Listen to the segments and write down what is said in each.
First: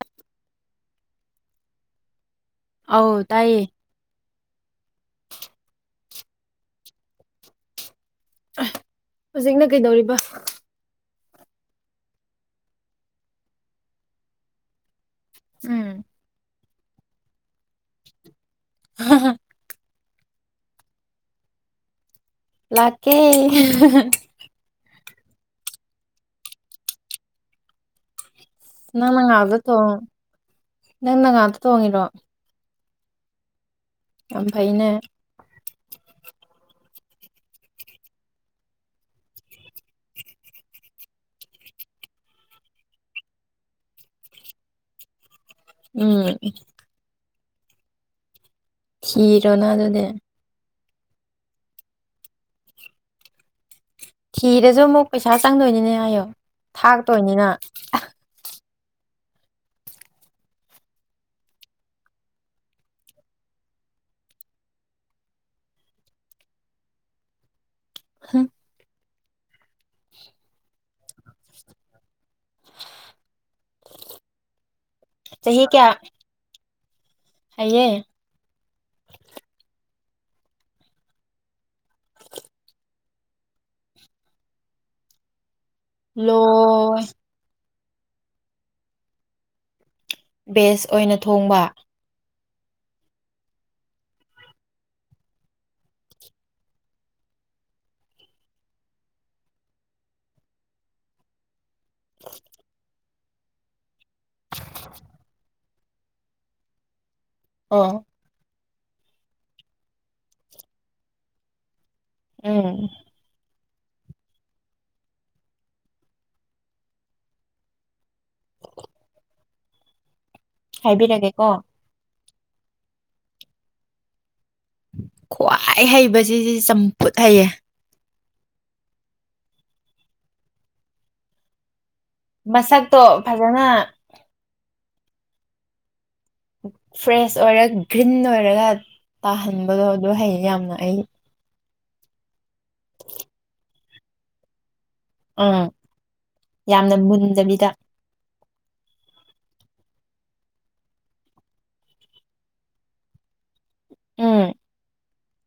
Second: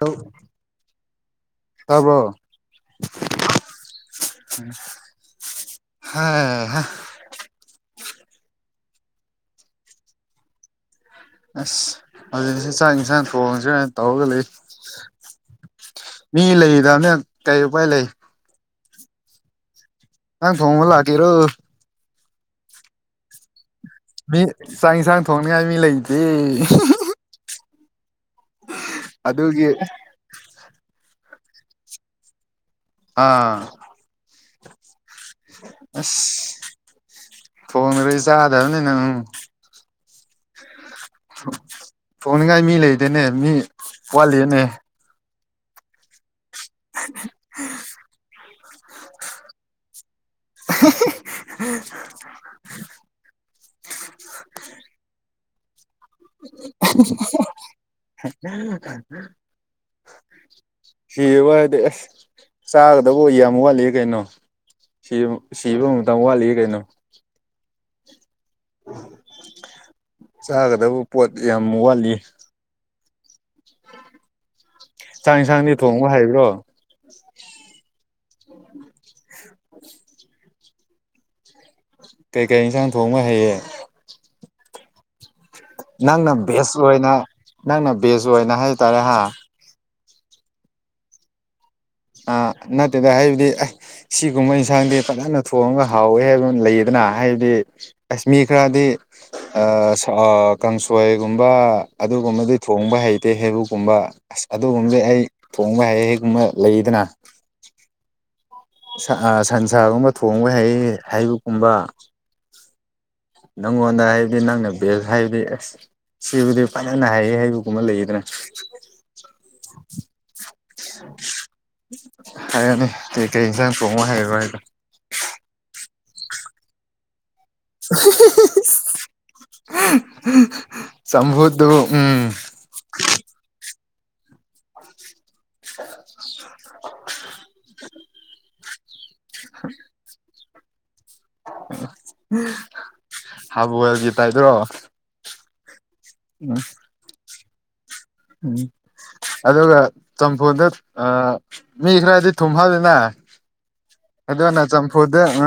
ꯂꯧ ꯇꯕꯔꯣ ꯑꯧ ꯇꯥꯏꯌꯦ ꯍ ꯍꯥ ꯍꯧꯖꯤꯛꯅ ꯀꯩꯗꯧꯔꯤꯕ ꯑꯁ ꯍꯧꯖꯤꯛꯅꯁꯦ ꯆꯥꯛ ꯌꯦꯟꯁꯥꯡ ꯊꯣꯡꯁꯤꯅ ꯇꯧꯔꯒ ꯂꯩ ꯎꯝ ꯃꯤ ꯂꯩꯗꯕꯅꯤ ꯀꯔꯤ ꯎꯄꯥꯏ ꯂꯩ [unintelligible] ꯢꯟꯁꯥꯛ ꯊꯣꯛꯕ ꯂꯥꯛꯀꯦꯔꯣ ꯂꯥꯛꯀꯦ ꯃꯤ ꯆꯥꯛ ꯏꯟꯁꯥꯡ ꯊꯣꯡꯅꯤꯉꯥꯏ ꯃꯤ ꯂꯩꯇꯦ ꯅꯪꯅ ꯉꯥꯛꯇ ꯑꯗꯨꯒꯤ ꯊꯣꯛꯉꯣ ꯅꯪꯅ ꯉꯥꯛꯇ ꯊꯣꯛꯉꯤꯔꯣ ꯑꯥ ꯌꯥꯝ ꯐꯩꯅꯦ ꯑꯁ ꯊꯣꯛꯗꯔꯗꯤ ꯆꯥꯗꯕꯅꯤꯅ ꯎꯝ ꯊꯣꯡꯅꯤꯡꯉꯥꯏ ꯃꯤ ꯂꯩꯗꯅꯦ ꯃꯤ ꯋꯥꯠꯂꯤꯅꯦ ꯎꯝ [unintelligible] ꯊꯤꯔꯣꯅꯦ ꯑꯗꯨꯗꯤ [unintelligible] ꯊꯤꯔꯁꯨ ꯑꯃꯨꯛ ꯄꯩꯁꯥ ꯆꯪꯗꯣꯏꯅꯤꯅꯦ ꯍꯥꯏꯌꯣ ꯊꯥꯛꯇꯣꯏꯅꯤꯅ ꯍ [unintelligible] ꯁꯤꯕ ꯍꯥꯏꯗꯤ ꯑꯁ ꯆꯥꯒꯗꯕ ꯌꯥꯝ ꯋꯥꯠꯂꯤ ꯀꯩꯅꯣ ꯁꯤ ꯁꯤꯕ ꯑꯃꯛꯇꯪ ꯋꯥꯠꯂꯤ ꯀꯩꯅꯣ ꯍꯨꯝ ꯆꯥꯒꯗꯕ ꯄꯣꯠ ꯌꯥꯝ ꯋꯥꯠꯂꯤ ꯆꯥꯛ ꯌꯦꯟꯁꯥꯡꯗꯤ ꯊꯣꯡꯕ ꯍꯥꯏꯕ꯭ꯔꯣ ꯑꯩꯌꯦ [unintelligible] ꯀꯩꯀꯩ ꯌꯦꯟꯁꯥꯡ ꯊꯣꯡꯕ ꯍꯩꯌꯦ ꯅꯪꯅ ꯕꯦꯁ ꯂꯣꯏ ꯑꯣꯏꯅ ꯅꯪꯅ ꯕꯦꯁ ꯑꯣꯏꯅ ꯍꯥꯏꯇꯥꯔꯦ ꯍꯥ ꯕꯦꯁ ꯑꯣꯏꯅ ꯊꯣꯡꯕ ꯑ ꯅꯠꯇꯦꯗ ꯍꯥꯏꯗꯤ ꯁꯤꯒꯨꯝꯕ ꯌꯦꯟꯁꯥꯡꯗꯤ ꯐꯖꯅ ꯊꯣꯡꯉꯒ ꯍꯥꯎꯋꯦ ꯍꯥꯏꯕ ꯑꯃ ꯂꯩꯌꯦꯗꯅ ꯍꯥꯏꯕꯗꯤ ꯑꯁꯃꯤ ꯈꯔꯗꯤ ꯑ ꯀꯥꯡꯁꯣꯏꯒꯨꯝꯕ ꯑꯗꯨꯒꯨꯝꯕꯗꯤ ꯊꯣꯡꯕ ꯍꯩꯇꯦ ꯍꯩꯕꯀꯨꯝꯕ ꯑꯁ ꯑꯗꯨꯒꯨꯝꯕꯗꯤ ꯑꯩ ꯊꯣꯡꯕ ꯍꯩ ꯍꯩꯑꯦꯒꯨꯝꯕ ꯂꯩꯗꯅ ꯑꯣ ꯑ ꯁꯟꯁꯥꯒꯨꯝꯕ ꯊꯣꯡꯕ ꯍꯩ ꯍꯩꯕꯨꯀꯨꯝꯕ ꯎꯝ ꯅꯪꯉꯣꯟꯗ ꯍꯥꯏꯕꯗꯤ ꯅꯪꯅ ꯕꯦꯁ ꯍꯥꯏꯕꯗꯤ ꯑꯁ ꯁꯤꯕꯨꯗꯤ ꯐꯖꯅꯍꯩꯌꯦ ꯍꯥꯏꯕꯒꯨꯝꯕ ꯂꯩꯌꯦꯗꯅ ꯍꯥꯏꯕꯤꯔꯒꯦ ꯀꯣ ꯍꯥꯏꯌꯣꯅꯦ ꯀꯩ ꯀꯩ ꯏꯟꯁꯥꯡ ꯊꯣꯡꯕ ꯍꯩꯕ꯭ꯔꯥ ꯍꯥꯏꯗꯣ ꯈ꯭ꯋꯥꯏ ꯍꯩꯕꯁꯤ ꯁꯤ ꯆꯝꯐꯨꯠ ꯍꯩꯌꯦ ꯆꯠꯐꯨꯠꯇꯨꯕꯨ ꯎꯝ ꯃꯁꯛꯇꯣ ꯐꯖꯅ [unintelligible] ꯄ꯭ꯔꯦꯁ ꯑꯣꯏꯔ ꯒ꯭ꯔꯤꯟ ꯑꯣꯏꯔꯒ ꯇꯥꯍꯟꯕꯗꯣ ꯑꯗꯣ ꯍꯩꯌꯦ ꯌꯥꯝꯅ ꯑꯩ ꯍꯥꯞꯕ꯭ꯋꯦꯜꯒꯤ ꯇꯥꯏꯄꯗꯔꯣ ꯎꯝ ꯌꯥꯝꯅ ꯃꯨꯟꯗꯕꯤꯗ ꯎꯝ ꯑꯗꯨꯒ ꯆꯝꯐꯨꯠꯗ ꯑꯥ ꯃꯤ ꯈꯔꯗꯤ ꯊꯨꯝ ꯍꯥꯞꯄꯤꯅ ꯎꯝ ꯑꯗꯨꯅ ꯆꯝꯐꯨꯠꯗ ꯑ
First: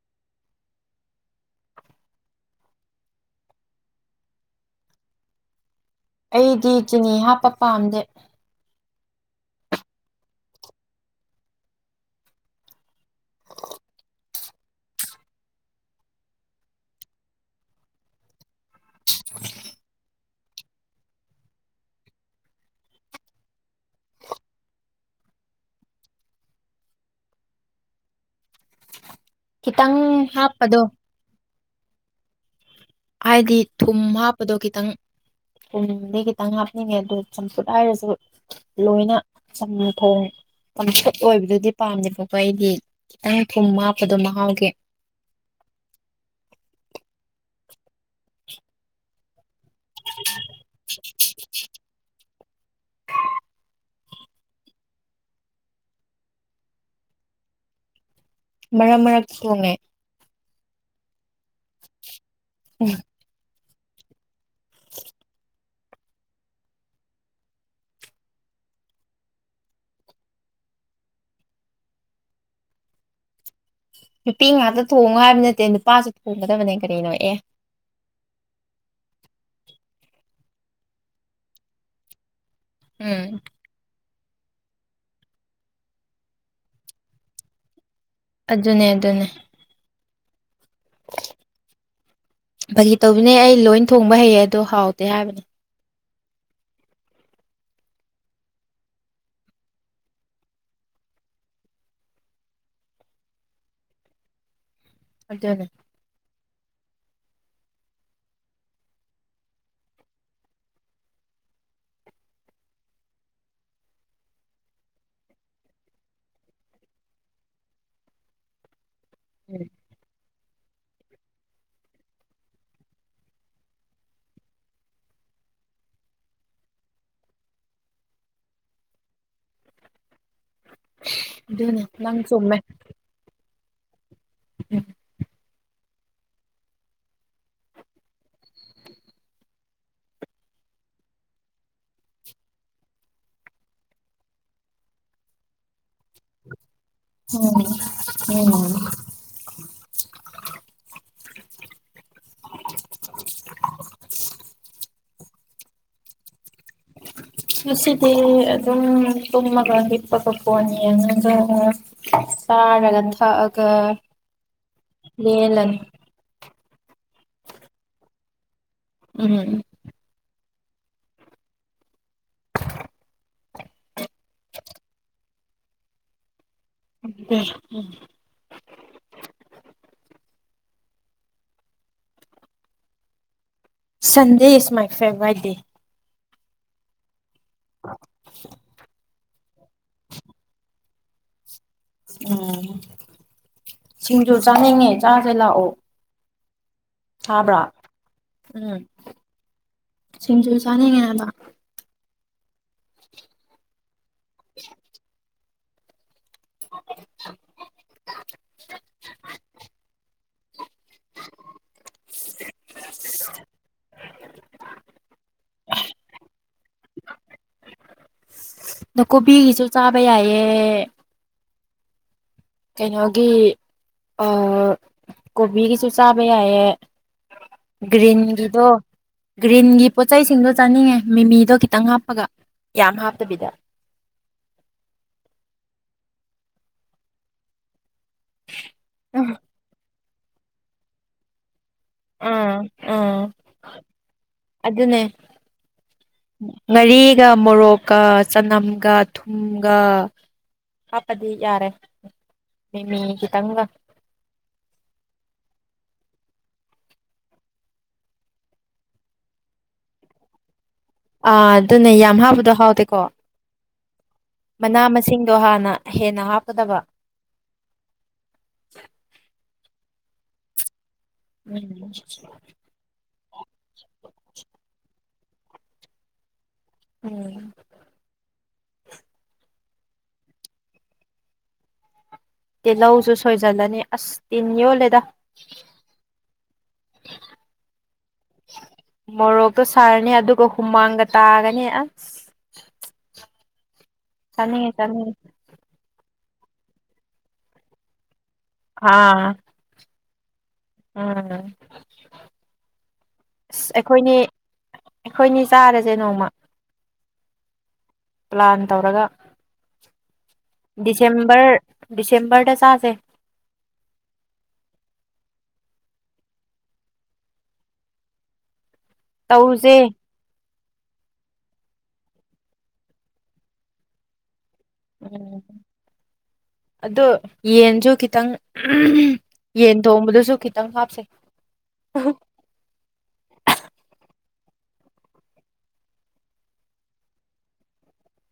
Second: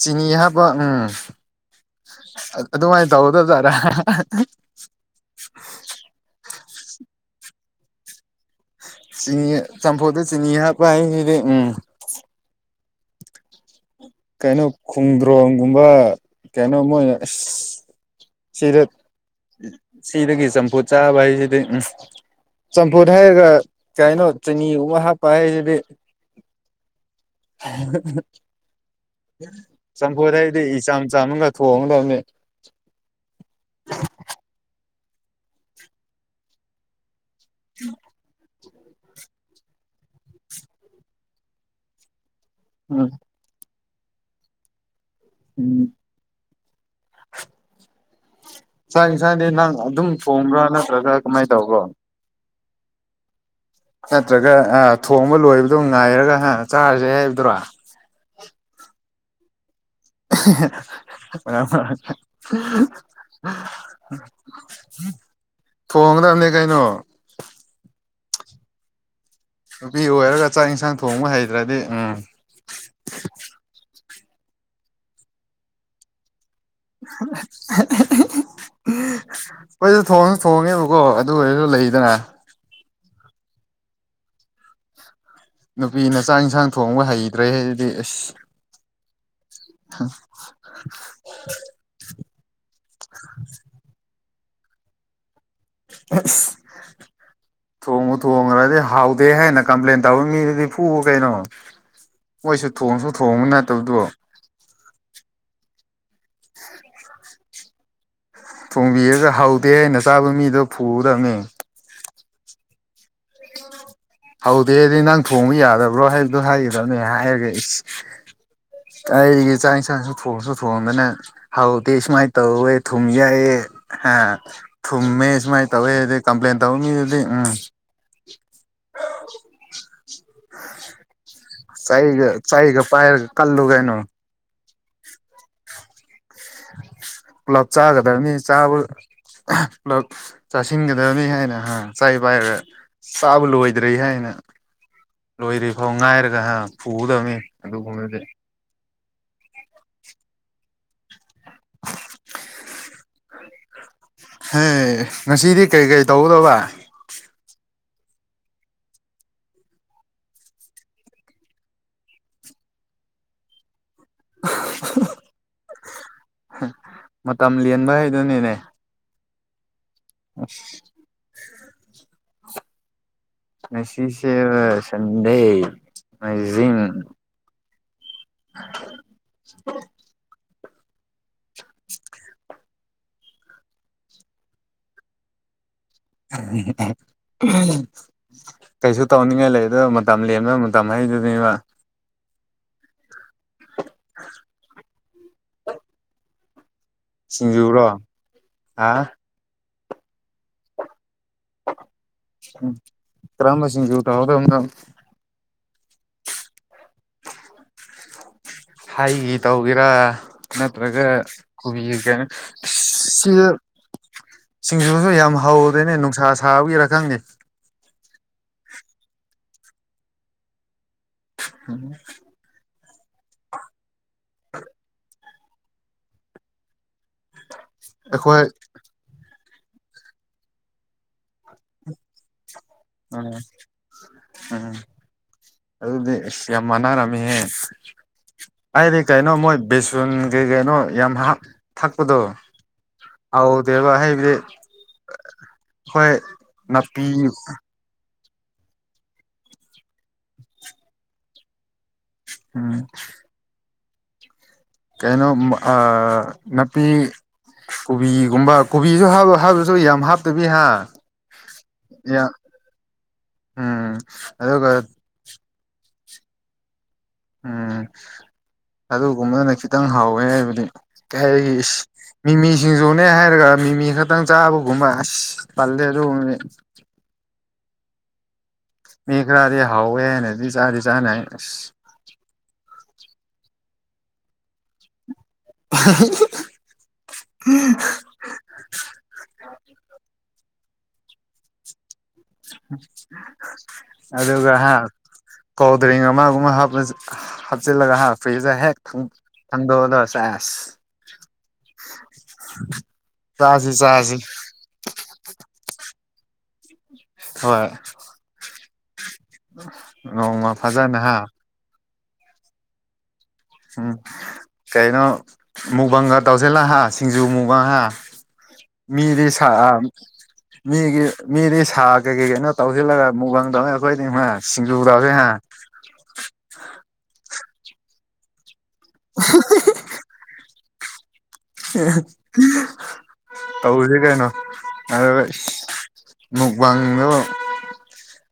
ꯆꯤꯅꯤ ꯍꯥꯞꯄ ꯎꯝ ꯑ ꯑꯗꯨꯃꯥꯏꯅ ꯇꯧꯒꯗꯕ ꯖꯥꯔꯥ [unintelligible] ꯑꯩꯗꯤ ꯆꯤꯅꯤ ꯍꯥꯞꯄ ꯄꯥꯝꯗꯦ ꯆꯤꯅꯤ ꯆꯝꯐꯨꯠꯗ ꯆꯤꯅꯤ ꯍꯥꯞꯄꯥ ꯍꯥꯏꯖꯤꯗꯤ ꯎꯝ ꯀꯩꯅꯣ ꯈꯣꯡꯗ꯭ꯔꯣꯡꯒꯨꯝꯕ ꯀꯩꯅꯣ ꯃꯣꯏꯅ ꯑꯁ ꯁꯤꯗ ꯁꯤꯗꯒꯤ ꯆꯝꯐꯨꯠ ꯆꯥꯕ ꯍꯥꯏꯁꯤꯗꯤ ꯎꯝ ꯆꯝꯐꯨꯠ ꯍꯥꯏꯔꯒ ꯀꯩꯅꯣ ꯆꯤꯅꯤꯒꯨꯝꯕ ꯍꯥꯞꯄ ꯍꯥꯏꯁꯤꯗꯤ ꯈꯤꯇꯪ ꯆꯝꯐꯨꯠꯗ ꯍꯥꯏꯕꯗꯤ ꯍꯥꯞꯄꯗꯣ ꯏꯆꯝ ꯆꯝꯃꯒ ꯊꯣꯡꯉꯗꯕꯅꯤ ꯍꯥꯏꯗꯤ ꯊꯨꯝ ꯍꯥꯞꯄꯗꯣ ꯈꯤꯇꯪ ꯊꯨꯝꯗꯤ ꯈꯤꯇꯪ ꯍꯥꯞꯅꯤꯡꯉꯦ ꯑꯗꯨ ꯆꯝꯐꯨꯠ ꯍꯥꯏꯔꯁꯨ ꯂꯣꯏꯅ ꯆꯝꯅ ꯊꯣꯡ [unintelligible] ꯑꯣꯏꯕꯗꯨꯗꯤ ꯄꯥꯝꯗꯦꯕꯀꯣ ꯑꯩꯗꯤ ꯎꯝ ꯑꯩꯅ ꯊꯨꯝ ꯍꯥꯞꯄꯗꯣ ꯃꯍꯥꯎꯒꯤ ꯎꯝ ꯆꯥꯛ ꯏꯟꯁꯥꯡꯗꯤ ꯅꯪ ꯑꯗꯨꯝ ꯊꯣꯡꯕ꯭ꯔꯥ ꯅꯠꯇ꯭ꯔꯒ ꯀꯃꯥꯏꯅ ꯇꯧꯕ꯭ꯔꯣ ꯅꯠꯇ꯭ꯔꯒ ꯑꯥ ꯊꯣꯡꯕ ꯂꯣꯏꯕꯗꯣ ꯉꯥꯏꯔꯒ ꯍꯥ ꯆꯥꯔꯁꯦ ꯍꯥꯏꯕꯗꯨꯔꯥ ꯃꯔꯛ ꯃꯔꯛꯇ ꯊꯣꯡꯉꯦ ꯃꯔꯛ ꯃꯔꯛꯇ ꯊꯣꯡꯒꯗꯕꯅꯦ ꯀꯩꯅꯣ ꯅꯨꯄꯤ ꯑꯣꯏꯔꯒ ꯆꯥꯛ ꯏꯟꯁꯥꯡ ꯊꯣꯡꯕ ꯍꯩꯇ꯭ꯔꯗꯤ ꯎꯝ ꯅꯨꯄꯤ ꯉꯥꯛꯇ ꯊꯣꯡꯉꯣ ꯍꯥꯏꯕ ꯅꯠꯇꯦ ꯅꯨꯄꯥꯁꯨ ꯊꯣꯡꯒꯗꯕꯅꯦ ꯀꯔꯤꯅꯣ ꯑꯦ [inaudible] ꯑꯈꯣꯏꯁꯨ ꯊꯣꯡꯉꯁꯨ ꯊꯣꯡꯉꯦꯕꯀꯣ ꯑꯗꯨ ꯑꯣꯏꯔꯁꯨ ꯂꯩꯗꯅ ꯎꯝ ꯅꯨꯄꯤꯅ ꯆꯥꯛ ꯏꯟꯁꯥꯡ ꯊꯣꯡꯕ ꯍꯩꯇ꯭ꯔꯦ ꯍꯥꯏꯗꯨꯗꯤ ꯏꯁ ꯑꯗꯨꯅꯦ ꯑꯗꯨꯅꯦ [unintelligible] ꯐꯥꯒꯤ ꯇꯧꯕꯅꯦ ꯑꯩ ꯂꯣꯏꯅ ꯊꯣꯡꯕ ꯍꯩꯌꯦ ꯑꯗꯣ ꯍꯥꯎꯇꯦ ꯍꯥꯏꯕꯅꯦ [unintelligible] ꯊꯣꯡꯕꯨ ꯊꯣꯡꯈ꯭ꯔꯗꯤ ꯍꯥꯎꯗꯦ ꯍꯥꯏꯅ ꯀꯝꯄ꯭ꯂꯦꯟ ꯇꯧꯕ ꯃꯤꯗꯨꯗꯤ ꯐꯨ ꯀꯩꯅꯣ ꯃꯣꯏꯁꯨ ꯊꯣꯡꯁꯨ ꯊꯣꯡꯕ ꯅꯠꯇꯕꯗꯣ ꯑꯗꯨꯅꯦ ꯊꯣꯡꯕꯤꯔꯒ ꯍꯥꯎꯇꯦ ꯍꯥꯏꯅ ꯆꯥꯕ ꯃꯤꯗꯣ ꯐꯨꯒꯗꯕꯅꯦ [unintelligible] ꯍꯧꯗꯦꯗꯤ ꯅꯪ ꯊꯣꯡꯕ ꯌꯥꯗꯕ꯭ꯔꯣ ꯍꯥꯏꯕꯗꯣ ꯍꯥꯏꯒꯗꯕꯅꯦ ꯍꯥꯏꯔꯒꯦ ꯑꯩꯁ ꯑꯩꯗꯤ ꯎꯝ ꯆꯥꯡ ꯏꯟꯁꯥꯛꯁꯨ ꯊꯣꯡꯁꯨ ꯊꯣꯡꯗꯅ ꯍꯥꯎꯗꯦ ꯁꯨꯃꯥꯏꯅ ꯇꯧꯋꯦ ꯊꯨꯝ ꯌꯥꯏꯑ ꯍ ꯊꯨꯝꯃꯦ ꯁꯨꯃꯥꯏꯅ ꯇꯧꯋꯦ ꯑꯗꯨꯗꯩ ꯀꯝꯄ꯭ꯂꯦꯟ ꯇꯧꯅꯤ ꯎꯝ [unintelligible] [unintelligible] ꯅꯪ ꯆꯍꯤꯒ ꯆꯍꯤꯒ ꯄꯥꯏꯔꯒ ꯀꯜꯂꯨꯒꯩꯅꯣ ꯎꯝ ꯄꯨꯂꯞ ꯆꯥꯒꯗꯕꯅꯤ ꯆꯥꯕ ꯄꯨꯂꯞ ꯆꯥꯁꯤꯟꯒꯗꯕꯅꯤ ꯍꯥꯏꯅ ꯍ ꯆꯩ ꯄꯥꯏꯔꯒ ꯆꯥꯕ ꯂꯣꯏꯗ꯭ꯔꯦ ꯍꯥꯏꯅ ꯂꯣꯏꯗꯔꯤ ꯐꯥꯎ ꯉꯥꯏꯔꯒ ꯍ ꯐꯨꯒꯗꯕꯅꯤ ꯎꯝ ꯑꯗꯨꯒꯨꯝꯕꯗꯤ ꯎꯝ ꯍꯦ ꯉꯁꯤꯗꯤ ꯀꯔꯤ ꯀꯔꯤ ꯇꯧꯒꯗꯕ ꯉꯁꯤꯗꯤ ꯑꯗꯨꯝ ꯇꯨꯝꯃꯒ ꯍꯤꯞꯄꯒ ꯐꯣꯟ ꯌꯦꯛꯉꯥꯒ ꯆꯥꯔꯒ ꯊꯛꯑꯒ ꯂꯦꯜꯂꯅꯤ ꯃꯇꯝ ꯂꯦꯟꯕ ꯍꯥꯏꯗꯨꯅꯤꯅꯦ ꯎꯝ ꯑꯁ ꯉꯁꯤꯁꯦ ꯁꯟꯗꯦ ꯅꯣꯛꯃꯥꯏꯖꯤꯛ [unintelligible] ꯎꯝ [unintelligible] [unintelligible] ꯁꯟꯗꯦ ꯏꯁ ꯃꯥꯏ ꯐꯦꯕꯥꯏ ꯗꯦ [unintelligible] ꯀꯩꯁꯨ ꯇꯧꯅꯤꯡꯉꯥꯏ ꯂꯩ ꯗꯣ ꯃꯇꯝ ꯂꯦꯝꯗꯅ ꯃꯇꯝ ꯍꯩꯗꯨꯅꯦꯕ ꯎꯝ ꯁꯤꯡꯖꯨ ꯆꯥꯅꯤꯡꯉꯦ ꯆꯥꯁꯦ ꯂꯥꯛꯑꯣ ꯊꯥꯕ꯭ꯔꯥ ꯁꯤꯡꯖꯨꯔꯣ ꯎꯝ ꯍꯥ ꯁꯤꯡꯖꯨ ꯆꯥꯅꯤꯡꯉꯦ ꯍꯥꯏꯕ ꯀ꯭ꯔꯝꯕ ꯁꯤꯡꯖꯨ ꯇꯧꯒꯗꯧꯅꯣ [unintelligible] ꯍꯥꯏꯒꯤ ꯇꯧꯒꯦꯔꯥ ꯅꯠꯇ꯭ꯔꯒ ꯀꯨꯕꯤꯒꯤ ꯀꯩꯅꯣꯅ ꯑꯁꯤ ꯁꯤꯡꯖꯨꯁꯨ ꯌꯥꯝ ꯍꯧꯗꯦꯅꯦ ꯅꯨꯡꯁꯥ ꯁꯥꯕꯒꯤꯔꯥ ꯈꯪꯗꯦ ꯑꯗꯣ ꯀꯣꯕꯤꯒꯤꯁꯨ ꯆꯥꯕ ꯌꯥꯏꯌꯦ [unintelligible] ꯀꯩꯅꯣꯒꯤ ꯑ ꯀꯣꯕꯤꯒꯤꯁꯨ ꯆꯥꯕ ꯌꯥꯏꯌꯦ ꯑꯩꯈꯣꯏ ꯒ꯭ꯔꯤꯟꯒꯤꯗꯣ ꯒ꯭ꯔꯤꯟꯒꯤ ꯄꯣꯠꯆꯩꯁꯤꯡꯗꯣ ꯆꯥꯅꯤꯡꯉꯦ ꯃꯤꯃꯤꯗꯣ ꯈꯤꯇꯪ ꯍꯥꯞꯄꯒ ꯌꯥꯝ ꯎꯝ ꯍꯥꯞꯇꯕꯤꯗ ꯎꯝ ꯑꯗꯨꯗꯤ ꯑꯁ ꯌꯥꯝ ꯃꯥꯟꯅꯔꯝꯃꯤꯍꯦ ꯑꯩꯗꯤ ꯎꯝ ꯀꯩꯅꯣ ꯃꯣꯏ ꯕꯤꯁ ꯨꯊꯨꯝ ꯀꯩꯀꯩꯅꯣ ꯌꯥꯝ ꯍꯞꯄ ꯑꯥ ꯑꯥ ꯍꯥꯏꯕꯗꯤ ꯑꯗꯨꯅꯦ ꯑꯩꯈꯣꯏ ꯅꯥꯄꯤ ꯉꯥꯔꯤꯒ ꯃꯣꯔꯣꯛ ꯀ ꯆꯅꯝꯒ ꯊꯨꯝꯒ ꯍꯥꯞꯄꯗꯤ ꯌꯥꯔꯦ ꯎꯝ ꯃꯤꯃꯤ ꯈꯤ ꯇꯪꯒ ꯀꯩꯅꯩꯅꯣ ꯅꯄꯤ ꯀꯣꯕꯤꯒꯨꯝꯕ ꯀꯣꯕꯤꯁꯨ ꯍꯥꯕꯥ ꯍꯥꯕꯁꯨ ꯌꯥꯝ ꯍꯥꯞꯇꯕꯤ ꯍꯥ ꯑ ꯑꯗꯨꯅꯦ ꯌꯥꯝ ꯍꯥꯕꯗꯣ ꯍꯥꯎꯗꯦꯀꯣ ꯎꯝ ꯑꯗꯨꯒ ꯃꯅꯥ ꯃꯁꯤꯡꯗꯣ ꯍꯥꯟꯅ ꯍꯦꯟꯅ ꯍꯥꯞꯀꯗꯕ ꯎꯝ ꯑꯗꯨꯒꯨꯝꯕꯗꯅ ꯈꯤꯇꯪ ꯍꯥꯎꯋꯦ ꯍꯥꯏꯕꯗꯤ ꯀꯩ ꯍꯥꯏꯒꯤ ꯎꯝ ꯃꯤꯃꯤ ꯁꯤꯡꯖꯅꯦ ꯍꯥꯏꯔꯒ ꯃꯤꯃꯤ ꯈꯛꯇꯪ ꯆꯥꯕꯒꯨꯝꯕ ꯑꯁ ꯇꯥꯜꯂꯦ ꯑꯗꯨꯒꯨꯝꯕꯗꯤ ꯎꯝ ꯃꯤ ꯈꯔꯗꯤ ꯍꯥꯎꯋꯦ ꯍꯥꯏꯅꯗꯤ꫰ꯆꯥꯗꯤ ꯆꯥꯅꯩ ꯏꯁ ꯇꯤꯜꯍꯧꯁꯨ ꯁꯣꯏꯖꯜꯂꯅꯤ ꯑꯁ ꯇꯤꯟ ꯌꯣꯜꯂꯦꯗ [unintelligible] ꯃꯣꯔꯣꯛꯇꯣ ꯁꯥꯔꯅꯤ ꯑꯗꯨꯒ ꯍꯨꯃꯥꯡꯒ ꯇꯥꯒꯅꯤ ꯑꯁ ꯑꯗꯨꯗꯒ ꯆꯥꯅꯤꯡꯉꯦ ꯍꯥ ꯆꯥꯅꯤꯡꯉꯦ ꯀꯣꯜ ꯗ꯭ꯔꯤꯡ ꯑꯃꯒꯨꯝꯕ ꯍꯥꯞꯆꯤꯜꯂꯒ ꯐ꯭ꯔꯤꯖꯇ ꯍꯦꯛ ꯑꯥ ꯊꯥꯡꯗꯣꯛꯑꯗꯧ ꯆꯦ ꯎꯝ ꯆꯥꯁꯤ ꯑ ꯑꯩꯈꯣꯏꯅꯤ ꯆꯥꯁꯤ ꯑꯩꯈꯣꯏꯅꯤ ꯆꯥꯔꯁꯦ ꯅꯣꯡꯃ ꯍꯣꯏ ꯄ꯭ꯂꯥꯟ ꯇꯧꯔꯒ ꯅꯣꯡꯃ ꯐꯖꯅ ꯍꯥ ꯗꯤꯁꯦꯝꯕꯔ ꯗꯤꯁꯦꯝꯕꯔꯗ ꯆꯥꯁꯦ ꯑꯣꯝ ꯀꯩꯅꯣ ꯃꯨꯕꯥꯡꯒ ꯇꯧꯖꯦꯂ ꯍꯥ ꯁꯤꯡꯖꯨ ꯃꯨꯕꯥꯡꯥ ꯃꯤꯗꯤ ꯇꯧꯔꯨꯁꯦ ꯁꯥ ꯃꯤꯒꯤ ꯃꯤꯗꯤ ꯁꯥ ꯀꯩ ꯀꯩ ꯀꯩꯅꯣ ꯇꯧꯁꯤꯜꯂꯒ ꯃꯨꯛꯃꯪꯗꯧꯅꯤ ꯑꯩꯈꯣꯏꯗꯤ ꯁꯤꯡꯖꯨ ꯇꯧꯁꯦ ꯎꯝ ꯑꯗꯣ ꯌꯦꯟꯁꯨ ꯈꯤꯇꯪ [unintelligible] ꯌꯦꯟ ꯊꯣꯡꯕꯗꯁꯨ ꯈꯤꯇꯪ ꯍꯥꯞꯆꯩ [unintelligible] ꯇꯧꯁꯦ ꯀꯩꯅꯣ ꯑꯗꯨꯒꯥ ꯃꯨꯛꯕꯥꯥꯡꯗꯣ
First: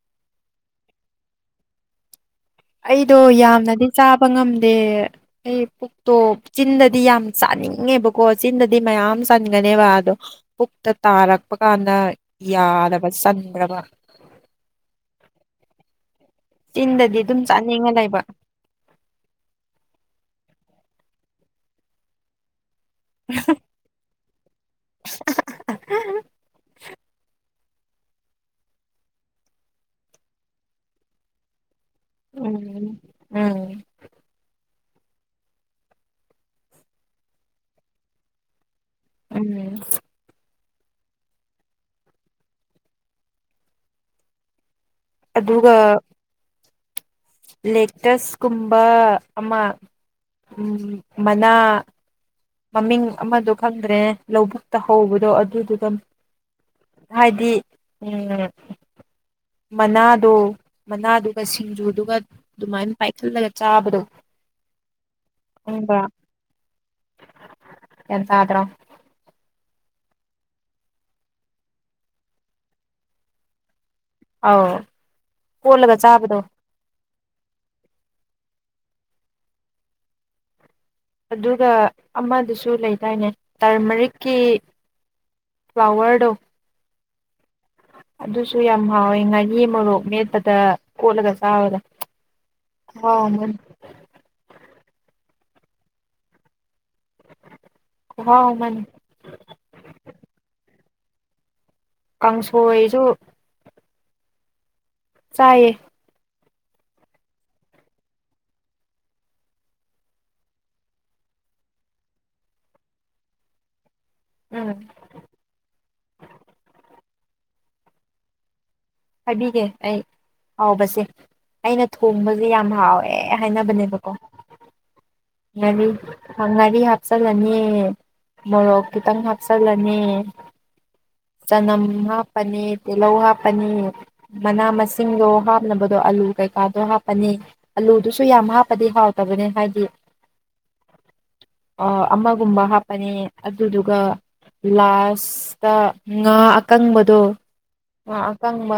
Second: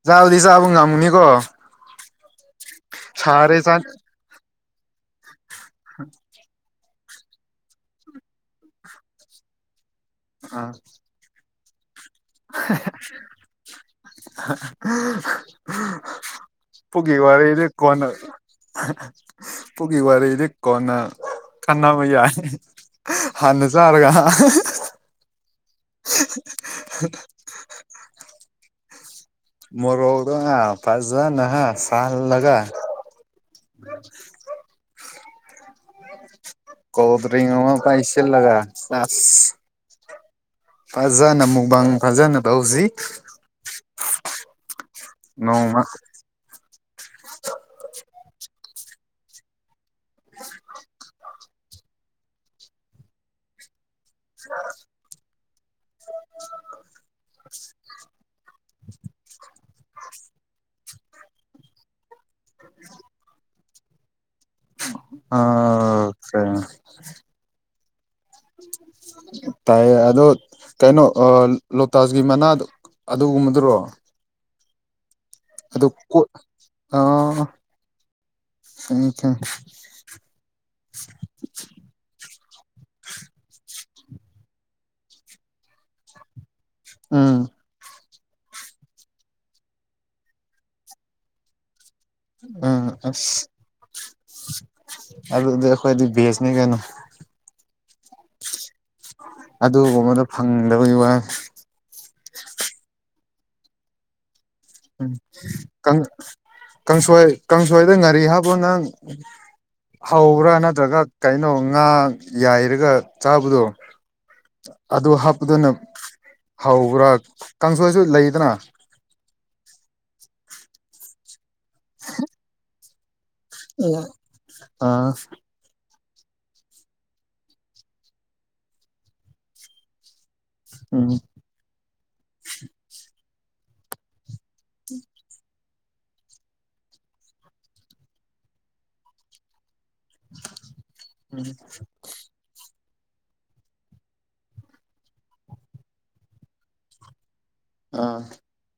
ꯆꯥꯕꯗꯤ ꯆꯥꯕ ꯉꯝꯃꯨꯅꯤꯀꯣ ꯑꯩꯗꯣ ꯆꯥꯛ ꯌꯥꯝꯅꯗꯤ ꯆꯥꯕ ꯉꯝꯗꯦ ꯑꯩ ꯄꯨꯛꯇꯣꯞ ꯆꯤꯟꯗꯗꯤ ꯌꯥꯝ ꯆꯥꯅꯤꯡꯉꯦꯕꯀꯣ ꯆꯤꯟꯗꯗꯤ ꯃꯌꯥꯝ ꯆꯟꯒꯅꯦꯕ ꯑꯗꯣ ꯑꯥ ꯄꯨꯛꯇ ꯇꯥꯔꯛ ꯇꯔꯛꯄ ꯀꯥꯟꯗ ꯌꯥꯗꯕ ꯆꯟꯗ꯭ꯔꯕ ꯄꯨꯛꯒꯤ ꯆꯤꯟꯗꯗꯤ ꯑꯗꯨꯝ ꯋꯥꯔꯗꯤ ꯆꯥꯅꯤꯡꯉ ꯀꯣꯟꯅꯥ ꯂꯩꯕ ꯄꯨꯒꯤ ꯋꯥꯔꯤꯔꯗꯤ ꯀꯣꯟꯅ ꯈꯥꯟꯅꯥꯕꯥ ꯌꯥꯏ ꯍꯥꯟꯅ ꯆꯥꯔꯒ [unintelligible] ꯃꯔꯣꯛ ꯇꯣ ꯍꯥ ꯐꯥꯖꯅ ꯍꯥ ꯁꯥꯍꯜꯂꯒ ꯎꯝ ꯎꯝ ꯀꯣꯜ ꯗꯔꯤꯟ꯭ꯛ ꯑꯃ ꯄꯩꯁꯂꯒ ꯎꯝ ꯐꯖꯅ ꯃꯨꯛꯕꯥꯡ ꯐꯖꯅ ꯇꯧꯁꯤ [unintelligible] ꯑꯗꯨꯒ ꯂꯦꯛꯇꯁ ꯀꯨꯝꯕ ꯑꯃ ꯃꯅꯥ ꯃꯃꯤꯡ ꯑꯃꯗꯣ ꯐꯪꯗ꯭ꯔꯦ ꯂꯧꯕꯨꯛꯇ ꯍꯧꯕꯗꯣ ꯑꯗꯨꯗꯨꯒ ꯍꯥꯏꯗꯤ ꯎꯝ ꯃꯅꯥꯗꯣ ꯃꯅꯥꯗꯨꯒ ꯁꯤꯡꯖꯨꯗꯨꯒ ꯑꯗꯨꯃꯥꯏꯅ ꯄꯥꯏꯈꯠꯂꯒ ꯆꯥꯕꯗꯣ ꯈꯪꯕ꯭ꯔꯥ ꯑꯑꯥ [unintelligible] ꯌꯥꯟ ꯇꯥꯗ꯭ꯔꯣ ꯇꯥꯏꯌꯦ ꯑꯗꯣ ꯀꯩꯅꯣ ꯑ ꯂꯣꯇꯥꯖꯒꯤ ꯃꯅꯥꯗꯨ ꯑꯗꯨꯒꯨꯝꯕꯗꯨꯔꯣ ꯑꯥꯎ ꯑꯗꯨ ꯀꯣꯠ ꯑ ꯈꯪꯏ ꯈꯪ ꯑꯗꯨꯒ ꯑꯃꯥꯗꯨꯁꯨ ꯂꯩꯗꯥꯏꯅꯦ ꯇꯔꯃꯔꯤꯛꯀꯤ ꯐ꯭ꯂꯥꯋꯔꯗꯣ ꯎꯝ ꯑꯗꯨꯁꯨ ꯌꯥꯝ ꯍꯥꯎꯋꯦ ꯉꯥꯔꯤ ꯃꯣꯔꯣꯛ ꯃꯦꯠꯄꯗ ꯀꯣꯠꯂꯒ ꯆꯥꯕꯗꯣ ꯎꯝ ꯑꯁ ꯑꯗꯨꯗꯤ ꯑꯩꯈꯣꯏꯗꯤ ꯕꯦꯖꯅꯤ ꯀꯩꯅꯣ ꯈꯨꯍꯥꯎ ꯑꯃꯥꯅꯤ ꯑꯗꯨꯒꯨꯝꯕꯗꯣ ꯐꯪꯗꯕꯒꯤ ꯋꯥ ꯀꯥꯡꯁꯣꯏꯁꯨ ꯎꯝ ꯆꯥꯏꯌꯦ ꯀꯪ ꯀꯥꯡꯁꯣꯏ ꯀꯥꯡꯁꯣꯏꯗ ꯉꯥꯔꯤ ꯍꯥꯞꯕꯣ ꯅꯪ ꯍꯧꯕ꯭ꯔꯥ ꯅꯠꯇ꯭ꯔꯒ ꯀꯩꯅꯣ ꯉꯥ ꯌꯥꯏꯔꯒ ꯆꯥꯕꯗꯣ ꯎꯝ ꯑꯗꯨ ꯍꯥꯞꯄꯗꯨꯅ ꯍꯧꯕ꯭ꯔꯥ ꯀꯥꯡꯁꯣꯏꯁꯨ ꯂꯩꯗꯅ ꯍꯥꯏꯕꯤꯒꯦ ꯑꯩ ꯍꯥꯎꯕꯁꯦ ꯑꯩꯅ ꯊꯣꯡꯕꯖꯦ ꯌꯥꯝ ꯍꯥꯎ ꯋꯦ ꯑ ꯍꯥꯏꯅꯕꯅꯦꯕꯀꯣ ꯪ ꯉꯔꯤ ꯍꯪ ꯉꯔꯤ ꯍꯥꯞꯆꯜꯂꯅꯤ ꯃꯣꯔꯣꯛ ꯈꯤꯇꯪ ꯍꯥꯞꯆꯤꯜꯂꯅꯤ ꯎꯝ ꯆꯅꯝ ꯍꯥꯞꯄꯅꯤ ꯇꯤꯜꯍꯧ ꯍꯥꯞꯄꯅꯤ ꯃꯅꯥ ꯃꯁꯤꯡꯗꯣ ꯍꯥꯞ ꯅꯕꯗꯣ ꯑꯥꯂꯨ ꯀꯩꯀꯥꯗꯣ ꯂꯣꯏ ꯍꯥꯞꯄꯅꯤ ꯑꯂꯨꯗꯨꯁꯨ ꯌꯥꯝ ꯍꯥꯞꯄꯗꯤ ꯍꯥꯎꯇꯕꯅꯦ ꯍꯥꯏꯗꯤ [inaudible] ꯑꯃꯥꯒꯨꯝꯕ ꯍꯥꯞꯄꯅꯦ ꯑꯗꯨꯗꯨꯒ ꯂꯥꯁꯇ ꯉꯥ ꯑꯀꯪꯕꯗꯣ ꯉꯥ ꯑꯥ ꯑꯀꯪꯕ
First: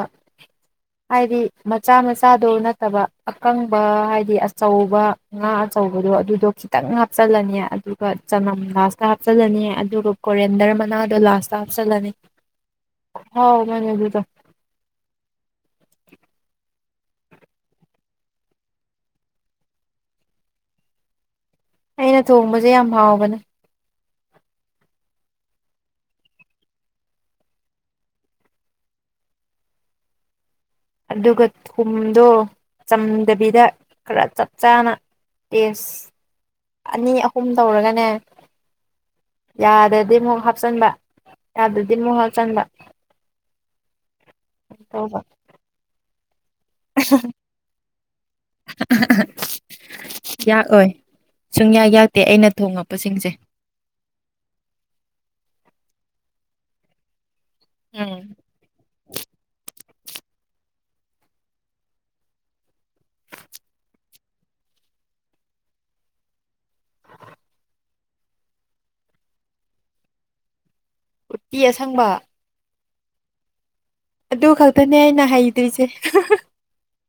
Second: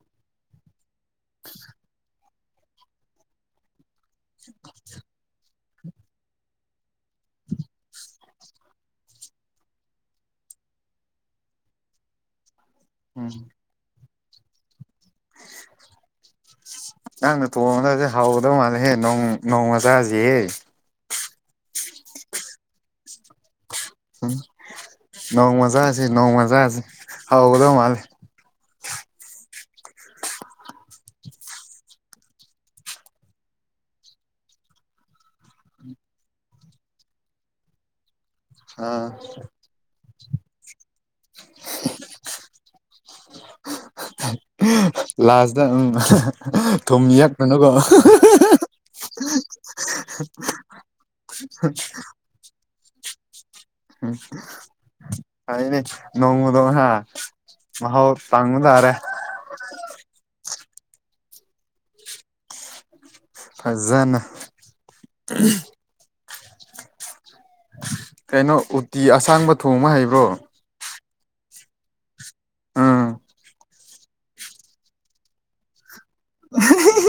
ꯍꯥꯏꯗꯤ ꯃꯆꯥ ꯃꯆꯥꯗꯣ ꯅꯠꯇꯕ ꯑꯀꯪꯕ ꯍꯥꯏꯗꯤ ꯑꯆꯧꯕ ꯉꯥ ꯑꯆꯧꯕꯗꯣ ꯑꯗꯨꯗꯣ ꯈꯤꯇꯪ ꯍꯥꯞꯆꯜꯂꯅꯤ ꯑꯗꯨꯒ ꯆꯅꯝ ꯂꯥꯁꯇ ꯍꯥꯞꯆꯜꯂꯅꯤ ꯑꯗꯨꯒ ꯀꯣꯔꯦꯟꯗꯔ ꯃꯅꯥꯗꯣ ꯂꯥꯁꯇ ꯍꯥꯞꯆꯜꯂꯅꯤ [inaudible] ꯎꯝ ꯍꯧ ꯃꯥꯅꯦ ꯑꯗꯨꯗꯣ ꯅꯪꯅ ꯇꯣꯡꯉꯒꯖꯦ ꯍꯥꯎꯒꯗꯧ ꯃꯥꯜꯂꯦꯍꯦ ꯅꯣꯡ-ꯅꯣꯡꯃ ꯆꯥꯖꯤꯌꯦ ꯑꯩꯅ ꯊꯣꯡꯕꯖꯦ ꯌꯥꯝ ꯍꯥꯎꯕꯅꯦ ꯎꯝ ꯅꯣꯡꯃ ꯆꯥꯖꯦ ꯅꯣꯡꯃ ꯖꯥꯖꯦ ꯍꯥꯎꯒꯗꯧ ꯃꯥꯜꯂꯦ ꯑꯗꯨꯒ ꯊꯨꯝꯗꯣ ꯆꯝꯗꯕꯤꯗ ꯈꯔ ꯆꯞ ꯆꯥꯅ ꯑꯦꯁ ꯑꯅꯤ ꯑꯍꯨꯝ ꯇꯧꯔꯒꯅꯦ ꯑ ꯌꯥꯗꯗꯤ ꯃꯨꯛ ꯍꯥꯞꯆꯟꯕ ꯌꯥꯗꯗꯤ ꯃꯨꯛ ꯍꯥꯞꯆꯟꯕ ꯇꯧꯕ ꯂꯥꯁꯇ ꯎꯝ ꯊꯨꯝ ꯌꯛꯅꯅꯕ ꯌꯥꯛꯑꯣꯏ ꯁꯨꯡꯌꯥ ꯌꯥꯛꯇꯦ ꯑꯩꯅ ꯊꯣꯡꯉꯛꯄꯁꯤꯡꯖꯦ ꯎꯝ ꯐꯥꯌꯦꯅꯦ ꯅꯣꯡꯃꯗꯣ ꯍꯥ ꯃꯍꯥꯎ ꯎꯝ ꯇꯪꯕ ꯇꯥꯔꯦ ꯐꯖꯅ ꯀꯩꯅꯣ ꯎꯇꯤ ꯑꯁꯥꯡꯕ ꯊꯣꯡꯕ ꯍꯩꯕ꯭ꯔꯣ ꯎꯇꯤ ꯑꯁꯪꯕ ꯑꯥ ꯑꯗꯨ ꯈꯛꯇꯅꯦ ꯑꯩꯅ ꯍꯩꯇ꯭ꯔꯤꯁꯦ [unintelligible]